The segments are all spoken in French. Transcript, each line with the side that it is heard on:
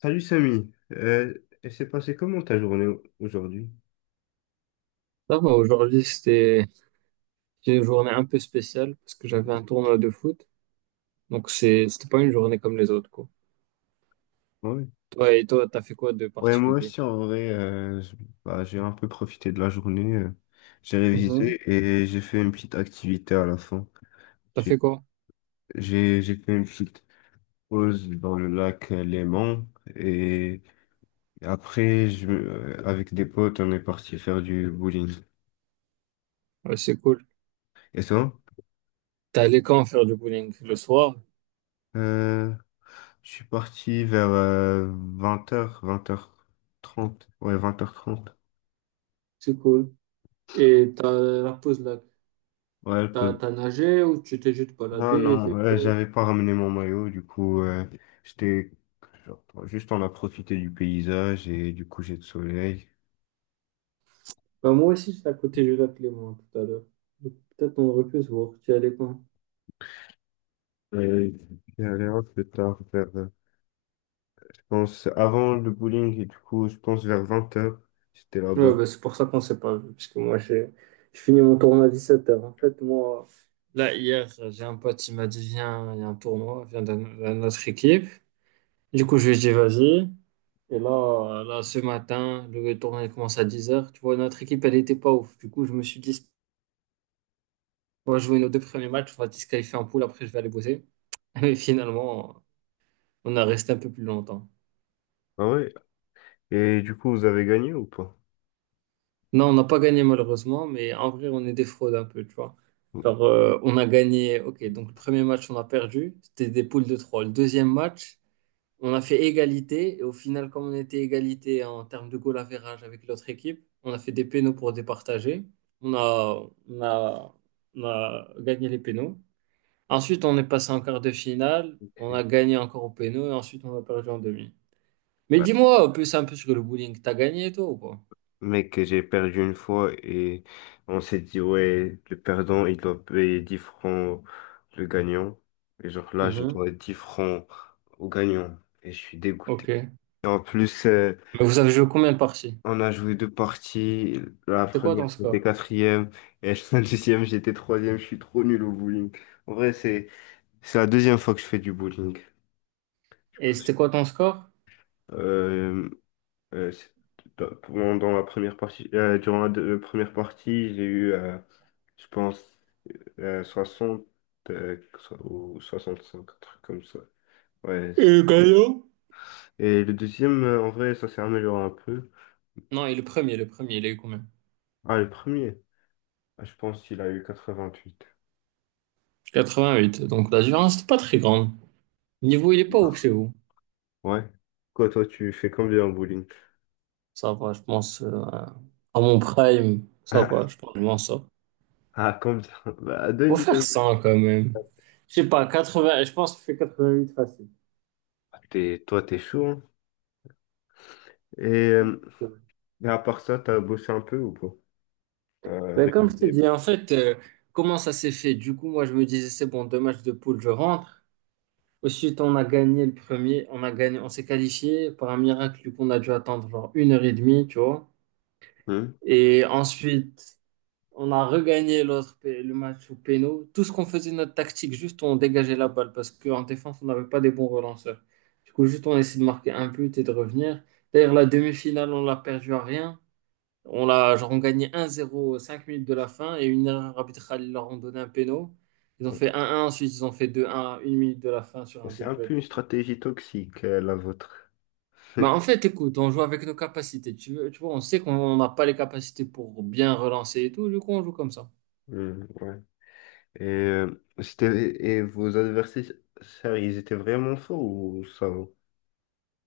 left: Salut Samy, elle s'est passée comment ta journée aujourd'hui?
right: Ça va, aujourd'hui, c'était une journée un peu spéciale parce que j'avais un tournoi de foot. Donc, c'était pas une journée comme les autres, quoi.
left: Ouais.
right: T'as fait quoi de
left: Ouais, moi
right: particulier?
left: aussi en vrai, bah, j'ai un peu profité de la journée, j'ai
right: Mhm.
left: révisé et j'ai fait une petite activité à la fin.
right: T'as fait
left: J'ai
right: quoi?
left: j'ai fait une petite pause dans le lac Léman et après, avec des potes, on est parti faire du bowling.
right: Ouais, c'est cool.
left: Et ça?
right: T'es allé quand faire du bowling? Le soir?
left: Euh, je suis parti vers vingt heures, vingt heures trente. Ouais, vingt heures trente.
right: C'est cool. Et t'as la pause là,
left: Ouais.
right: t'as nagé ou tu t'es juste
left: Non,
right: baladé?
left: non,
right: Vélo.
left: j'avais pas ramené mon maillot, du coup, j'étais juste on a profité du paysage et du coucher de soleil.
right: Bah, moi aussi, j'étais à côté du lac Léman tout à l'heure. Donc, peut-être on aurait pu se voir. Tu y allais quand?
left: Euh, J'étais allé un peu tard, vers, je pense, avant le bowling, et du coup, je pense vers vingt heures j'étais là-bas.
right: Ouais, bah, c'est pour ça qu'on s'est pas vu, parce que moi, j'ai je finis mon tournoi à 17 heures. En fait, moi, là, hier, j'ai un pote, il m'a dit, viens, il y a un tournoi, viens dans notre équipe. Du coup, je lui ai dit, vas-y. Et là, là, ce matin, le tournoi il commence à 10 heures. Tu vois, notre équipe, elle était pas ouf. Du coup, je me suis dit, on va jouer nos deux premiers matchs, on va se disqualifier en poule, après, je vais aller bosser. Et finalement, on a resté un peu plus longtemps.
left: Ah ouais? Et du coup, vous avez gagné ou pas?
right: Non, on n'a pas gagné malheureusement, mais en vrai, on est des fraudes un peu, tu vois.
left: Ok.
right: Genre, on a gagné, ok, donc le premier match, on a perdu, c'était des poules de trois. Le deuxième match, on a fait égalité, et au final, comme on était égalité en termes de goal average avec l'autre équipe, on a fait des pénaux pour départager. On a, on a, on a gagné les pénaux. Ensuite, on est passé en quart de finale, on a gagné encore au pénaux, et ensuite, on a perdu en demi. Mais dis-moi, plus un peu sur le bowling, t'as gagné toi ou pas?
left: Mais que j'ai perdu une fois et on s'est dit, ouais, le perdant, il doit payer 10 francs le gagnant. Et genre là, je
right: Mhm.
left: dois 10 francs au gagnant et je suis dégoûté.
right: Ok.
left: Et en plus,
right: Mais vous avez joué combien de parties?
left: on a joué deux parties. La
right: C'était quoi
left: première,
right: ton
left: j'étais
right: score?
left: quatrième et la deuxième, j'étais troisième. Je suis trop nul au bowling. En vrai, c'est la deuxième fois que je fais du bowling.
right: Et c'était quoi ton score?
left: Euh, Euh, c'est- Dans la première partie, première partie, j'ai eu, je pense, 60 ou 65, un truc comme ça. Ouais. c'est-
right: Et gagnant?
left: Et le deuxième, en vrai, ça s'est amélioré un peu.
right: Non, et le premier, il a eu combien?
left: Ah, le premier, ah, je pense qu'il a eu 88.
right: Huit. Donc la différence, c'est pas très grande. Le niveau, il est pas ouf chez vous.
left: Ouais. Quoi, toi, tu fais combien en bowling?
right: Ça va, je pense. À mon prime, ça va, je pense que je m'en sors.
left: Ah, ah, combien? Bah,
right: Faut
left: deux.
right: faire 100 quand même. Je sais pas, 80, je pense que je fais huit facile.
left: T'es, toi, t'es chaud, hein. Et, euh, mais à part ça, t'as bossé un peu ou pas? T'as
right: Ben, comme je t'ai
left: révisé?
right: dit, en fait, comment ça s'est fait? Du coup, moi, je me disais, c'est bon, deux matchs de poule, je rentre. Ensuite, on a gagné le premier, on a gagné, on s'est qualifié par un miracle qu'on a dû attendre genre une heure et demie, tu vois.
left: Hmm.
right: Et ensuite, on a regagné l'autre, le match au péno. Tout ce qu'on faisait, notre tactique, juste on dégageait la balle parce qu'en défense, on n'avait pas des bons relanceurs. Du coup, juste on essayait de marquer un but et de revenir. D'ailleurs, la demi-finale, on l'a perdue à rien. On l'a, genre, on gagnait 1-0 aux 5 minutes de la fin et une erreur arbitrale, ils leur ont donné un péno. Ils ont fait 1-1, ensuite ils ont fait 2-1 à 1 minute de la fin sur
left: Bon,
right: un
left: c'est
right: but
left: un peu
right: bête.
left: une stratégie toxique, la vôtre.
right: Bah en fait, écoute, on joue avec nos capacités. Tu veux, tu vois, on sait qu'on n'a pas les capacités pour bien relancer et tout, du coup, on joue comme ça.
left: Hmm, ouais. Et vos adversaires, ils étaient vraiment forts ou ça va?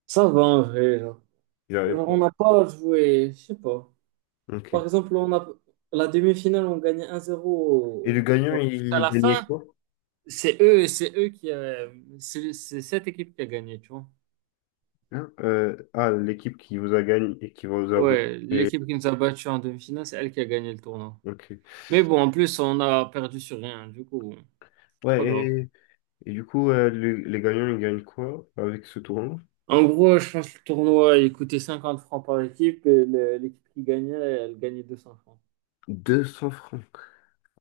right: Ça va en vrai, genre.
left: Ils avaient
right: Genre,
left: pas.
right: on n'a pas joué, je sais pas.
left: Ok.
right: Par
left: Et
right: exemple, on a la demi-finale, on gagnait
left: le
right: 1-0.
left: gagnant,
right: Genre, à
left: il
right: la
left: gagnait
right: fin,
left: quoi?
right: c'est eux qui c'est cette équipe qui a gagné, tu vois.
left: Hein. L'équipe qui vous a gagné et qui vous a battu.
right: Ouais, l'équipe qui nous a battus en demi-finale, c'est elle qui a gagné le tournoi.
left: Ok.
right: Mais bon, en plus, on a perdu sur rien, du coup, bon, c'est pas
left: Ouais,
right: grave.
left: et et, du coup, les gagnants, ils gagnent quoi avec ce tournoi?
right: En gros, je pense que le tournoi, il coûtait 50 francs par équipe et l'équipe qui gagnait, elle gagnait 200 francs.
left: 200 francs.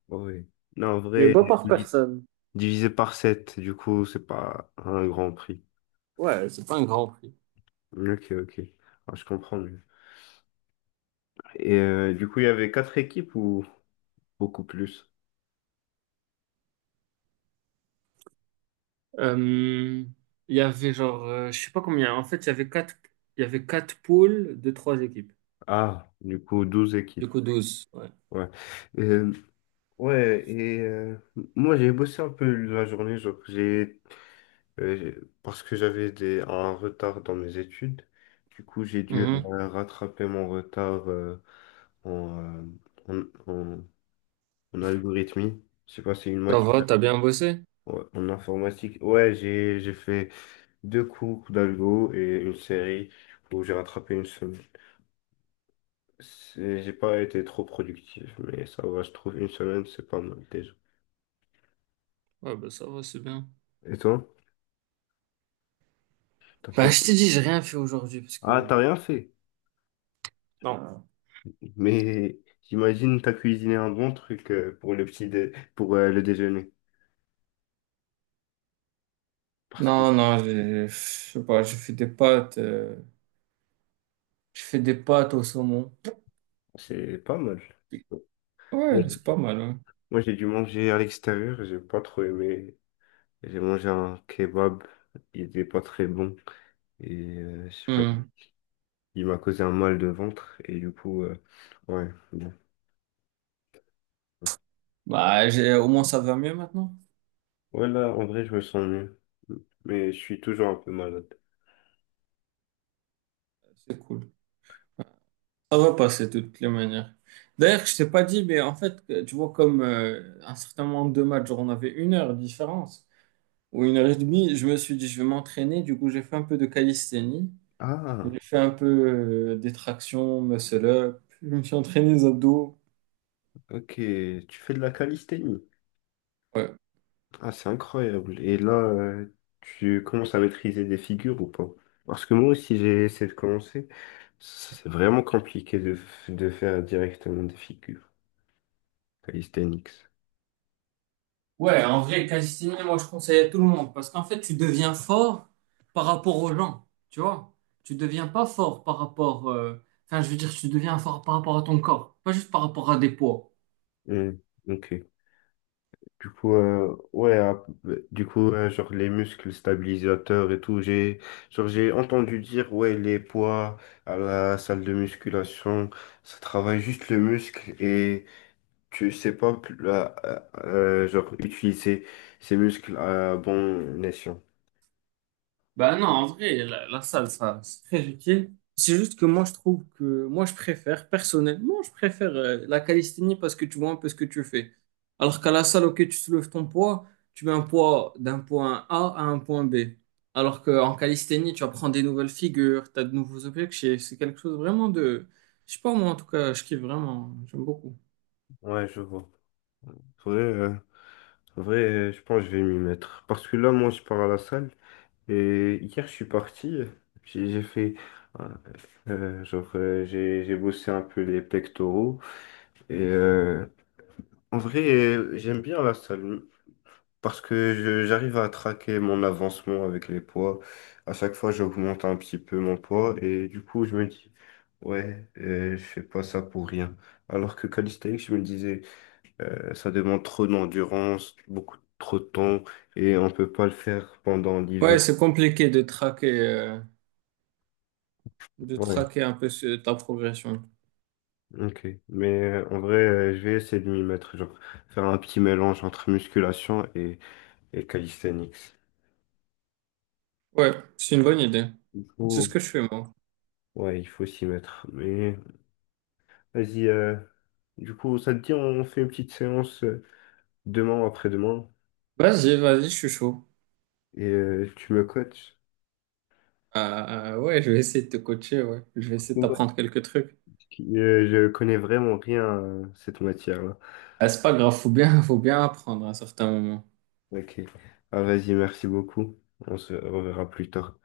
left: Oui. Non, en
right: Mais
left: vrai,
right: pas par
left: divi-
right: personne.
left: divisé par 7 du coup, c'est pas un grand prix.
right: Ouais, c'est pas un grand prix.
left: Ok, ok. Ah, je comprends mieux. Et du coup, il y avait quatre équipes ou beaucoup plus?
right: Euh, il y avait genre, je sais pas combien. En fait, il y avait quatre poules de trois équipes.
left: Ah, du coup, 12
right: Du
left: équipes.
right: coup, 12. Ouais.
left: Ouais. Euh, ouais, moi, j'ai bossé un peu la journée. Genre, euh, j'ai- parce que j'avais un retard dans mes études. Du coup, j'ai dû
right: Mhm.
left: rattraper mon retard en, euh, en, en, en algorithmie. Je sais pas, c'est une
right: Ça
left: matière,
right: va, t'as bien bossé?
left: ouais, en informatique. Ouais, j'ai fait deux cours d'algo et une série où j'ai rattrapé une semaine. J'ai pas été trop productif, mais ça va, je trouve une semaine, c'est pas mal déjà.
right: Ouais, bah ça va, c'est bien.
left: Et toi? T'as pas-
right: Bah, je t'ai dit, j'ai rien fait aujourd'hui parce
left: Ah,
right: que...
left: t'as rien
right: Ah.
left: fait.
right: Non.
left: Mais j'imagine t'as cuisiné un bon truc pour le déjeuner. Parce que
right: Non, non, je sais pas, je fais des pâtes au saumon.
left: c'est pas mal. Moi,
right: Ouais,
left: j'ai
right: c'est pas mal.
left: Moi, j'ai dû manger à l'extérieur, j'ai pas trop aimé. J'ai mangé un kebab, il était pas très bon. Et je sais pas,
right: Hmm.
left: il m'a causé un mal de ventre. Et du coup, ouais. Bon.
right: Bah, au moins ça va mieux maintenant.
left: Ouais, là, en vrai, je me sens mieux. Mais je suis toujours un peu malade.
right: C'est cool. Ça va passer de toutes les manières. D'ailleurs, je t'ai pas dit, mais en fait, tu vois, comme un certain nombre de matchs, genre on avait une heure de différence ou une heure et demie, je me suis dit, je vais m'entraîner. Du coup, j'ai fait un peu de calisthénie.
left: Ah,
right: J'ai fait un peu des tractions, muscle up. Je me suis entraîné les abdos.
left: ok. Tu fais de la calisthénie.
right: Ouais.
left: Ah, c'est incroyable. Et là, tu commences à maîtriser des figures ou pas? Parce que moi aussi, j'ai essayé de commencer. C'est vraiment compliqué de, de faire directement des figures. Calisthenics.
right: Ouais, en vrai, calisthénie, moi, je conseille à tout le monde parce qu'en fait, tu deviens fort par rapport aux gens, tu vois. Tu deviens pas fort par rapport, enfin, je veux dire, tu deviens fort par rapport à ton corps, pas juste par rapport à des poids.
left: Hmm, ok. Du coup, ouais, du coup, genre les muscles stabilisateurs et tout, genre j'ai entendu dire, ouais, les poids à la salle de musculation, ça travaille juste le muscle et tu sais pas, plus genre utiliser ces muscles à bon escient.
right: Bah non, en vrai, la salle, ça, c'est très utile. C'est juste que moi, je trouve que moi, je préfère, personnellement, je préfère la calisthénie parce que tu vois un peu ce que tu fais. Alors qu'à la salle, ok, tu soulèves ton poids, tu mets un poids d'un point A à un point B. Alors qu'en calisthénie, tu apprends des nouvelles figures, tu as de nouveaux objets, c'est quelque chose vraiment de... Je sais pas, moi, en tout cas, je kiffe vraiment, j'aime beaucoup.
left: Ouais, je vois. Vrai, euh, Vrai, je pense que je vais m'y mettre. Parce que là, moi, je pars à la salle. Et hier, je suis parti, j'ai fait, euh, j'ai bossé un peu les pectoraux. Et euh, En vrai, j'aime bien la salle parce que j'arrive à traquer mon avancement avec les poids. À chaque fois, j'augmente un petit peu mon poids et du coup, je me dis, ouais, je fais pas ça pour rien. Alors que calisthenics, je me disais, ça demande trop d'endurance, beaucoup trop de temps et on peut pas le faire pendant l'hiver.
right: Ouais, c'est compliqué de traquer, euh, de
left: Ouais.
right: traquer un peu ta progression.
left: Ok, mais en vrai, je vais essayer de m'y mettre, genre faire un petit mélange entre musculation et calisthenics.
right: Ouais, c'est une bonne idée.
left: Il
right: C'est ce
left: faut,
right: que je fais, moi.
left: ouais, il faut s'y mettre. Mais vas-y, du coup, ça te dit, on fait une petite séance demain ou après-demain
right: Vas-y, vas-y, je suis chaud.
left: et tu me coaches.
right: Euh, ouais, je vais essayer de te coacher, ouais. Je vais essayer de
left: Ouais,
right: t'apprendre quelques trucs.
left: je connais vraiment rien à cette matière-là.
right: Ah, c'est pas grave, faut bien apprendre à un certain moment.
left: Ok, ah, vas-y, merci beaucoup. On se reverra plus tard.